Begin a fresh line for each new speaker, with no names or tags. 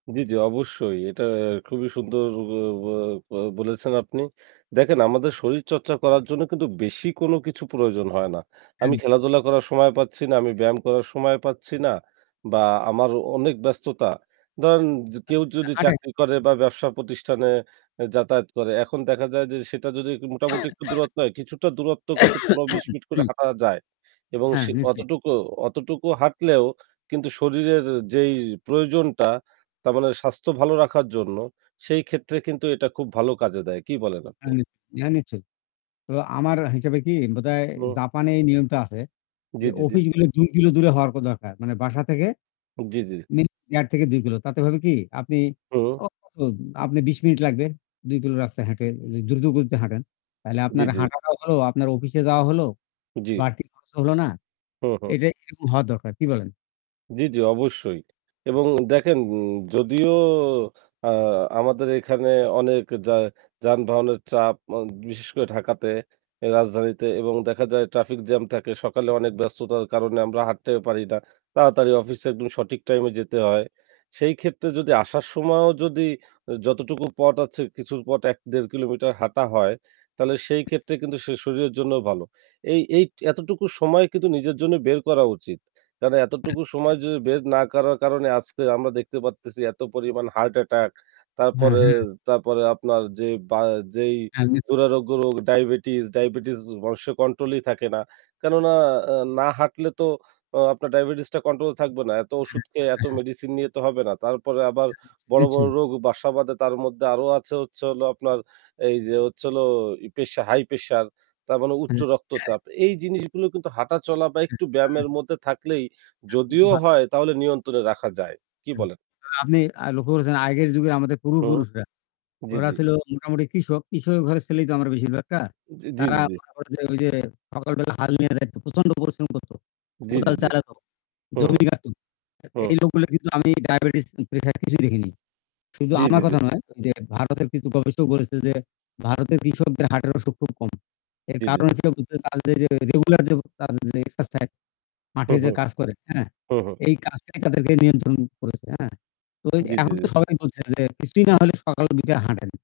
জি, জি, অবশ্যই এটা খুবই সুন্দর ব ব বো বলেছেন আপনি। দেখেন আমাদের শরীরচর্চা করার জন্য কিন্তু বেশি কোনো কিছু প্রয়োজন হয় না। আমি
হুম।
খেলাধুলা করার সময় পাচ্ছি না, আমি ব্যায়াম করার সময় পাচ্ছি না বা আমার অনেক ব্যস্ততা ধরেন য
আ
কেউ যদি
আ আটে।
চাকরি করে বা ব্যবসা প্রতিষ্ঠানে এ যাতায়াত করে। এখন দেখা যায় যে সেটা যদি মোটামুটি একটু দূরত্ব হয়, কিছুটা দূরত্ব কিন্তু ১৫-২০ মিনিট করে
হু।
হাঁটা যায়। এবং
হ্যাঁ,
সে
নিশ্চয়ই।
অতটুকু অতটুকু হাঁটলেও কিন্তু শরীরের যেই প্রয়োজনটা তার মানে স্বাস্থ্য ভালো রাখার জন্য সেই ক্ষেত্রে কিন্তু এটা খুব ভালো কাজে দেয়। কি বলেন
এ্যা
আপনি?
হ্যাঁ নিশ্চয়ই। তো আমার হিসেবে কি বোধহয়
[unintelligible]
জাপানে এই নিয়মটা আছে
জি,
যে
জি, জি।
অফিসগুলো ২ কিলো দূরে হওয়ার কো দরকার। মানে বাসা থেকে
জি, জি, জি।
১.৫ থেকে ২ কিলো তাতে হবে কি আপনি
হু।
কতক্ষণ আপনি ২০ মিনিট লাগবে ২ কিলো রাস্তায় হেটে দ্রুত গতিতে হাঁটেন। তাহলে
জি,
আপনার
জি।
হাঁটাটাও হল, আপনার অফিসে যাওয়া হল।
জি।
বাড়তি খরচ হল না।
হু, হু।
এটাই কিন্তু হওয়া দরকার, কি বলেন?
জি, জি, অবশ্যই। এবং দেখেন যদিও আ আমাদের এখানে অনেক যা যানবাহনের চাপ আ বিশেষ করে ঢাকাতে রাজধানীতে এবং দেখা যায় ট্রাফিক জ্যাম থাকে সকালে অনেক ব্যস্ততার কারণে আমরা হাঁটতে পারি না, তাড়াতাড়ি অফিসে একদম সঠিক টাইমে যেতে হয়। সেই ক্ষেত্রে যদি আসার সময়ও যদি আ যতটুকু পথ আছে কিছুর পথ ১-১.৫ কিলোমিটার হাঁটা হয় তাহলে সেই ক্ষেত্রে কিন্তু সে শরীরের জন্য ভালো। এই এই এতটুকু সময় কিন্তু নিজের জন্য বের করা উচিত। কেননা এতটুকু সময় যদি বের না করার কারণে আজকে আমরা দেখতে পারতেছি এত পরিমাণ হার্ট অ্যাটাক
হ্যাঁ,
তারপরে,
হ্যাঁ।
তারপরে আপনার যে বা যেই
হ্যাঁ, নিশ্চয়ই।
দুরারোগ্য রোগ, ডায়াবেটিস, ডায়াবেটিস মানুষের কন্ট্রোল ই থাকে না। কেননা আ না হাঁটলে তো আপনার ডায়াবেটিসটা কন্ট্রোল এ থাকবে না। এত
হু,
ওষুধ খেয়ে এত
হ্যাঁ, হ্যাঁ।
মেডিসিন নিয়ে তো হবে না। তারপরে আবার বড়, বড়
নিশ্চয়ই।
রোগ বাসা বাধে তার মধ্যে আরো আছে হচ্ছে হলো আপনার এই যে হচ্ছে হলো এই প্রেশা হাই প্রেশার তার মানে উচ্চ
হুম।
রক্তচাপ। এই জিনিসগুলো কিন্তু হাঁটা চলা বা একটু ব্যায়ামের
[unintelligible]
মধ্যে থাকলেই
একদম
যদিও
ভালো হয়।
হয় তাহলে নিয়ন্ত্রণে রাখা যায়। কী
হু,
বলেন?
আপনি আ লক্ষ্য করেছেন আগের যুগের আমাদের
হুম।
পূর্বপুরুষরা।
জি,
ওরা
জি।
ছিল মোটামুটি কৃষক, কৃষক ঘরের ছেলেই তো আমারা বেশিরভাগটা।
উম জি,
তারা
জি, জি।
মনে করে যে ঐ যে সকাল বেলা হাল নিয়ে যাইত। প্রচন্ড পরিশ্রম করত।
জি, জি,
কোদাল
জি।
চালাতো।
হু, হু।
জমি কাটত।
হুম।
এই লোকগুলো কিন্তু আমি ডায়াবেটিস প্রেশার কিছুই দেখিনি। শুধু
জি,
আমার
জি, জি।
কথা নয় যে ভারতের কিছু গবেষক বলেছে যে ভারতের কৃষকদের হার্টের অসুখ খুব কম। এর
জি, জি,
কারণ
জি।
হচ্ছে হলো তাদের যে রেগুলার যে এক্সারসাইজ
হু,
মাঠে
হু।
যে কাজ করে হ্যাঁ।
হু, হু।
এই কাজটাই তাদেরকে নিয়ন্ত্রণ করেছে হ্যাঁ? তো
জি, জি,
এখন তো
জি।
সবাই বলছে যে কিছুই না হলে সকাল বিকেল হাঁটেন।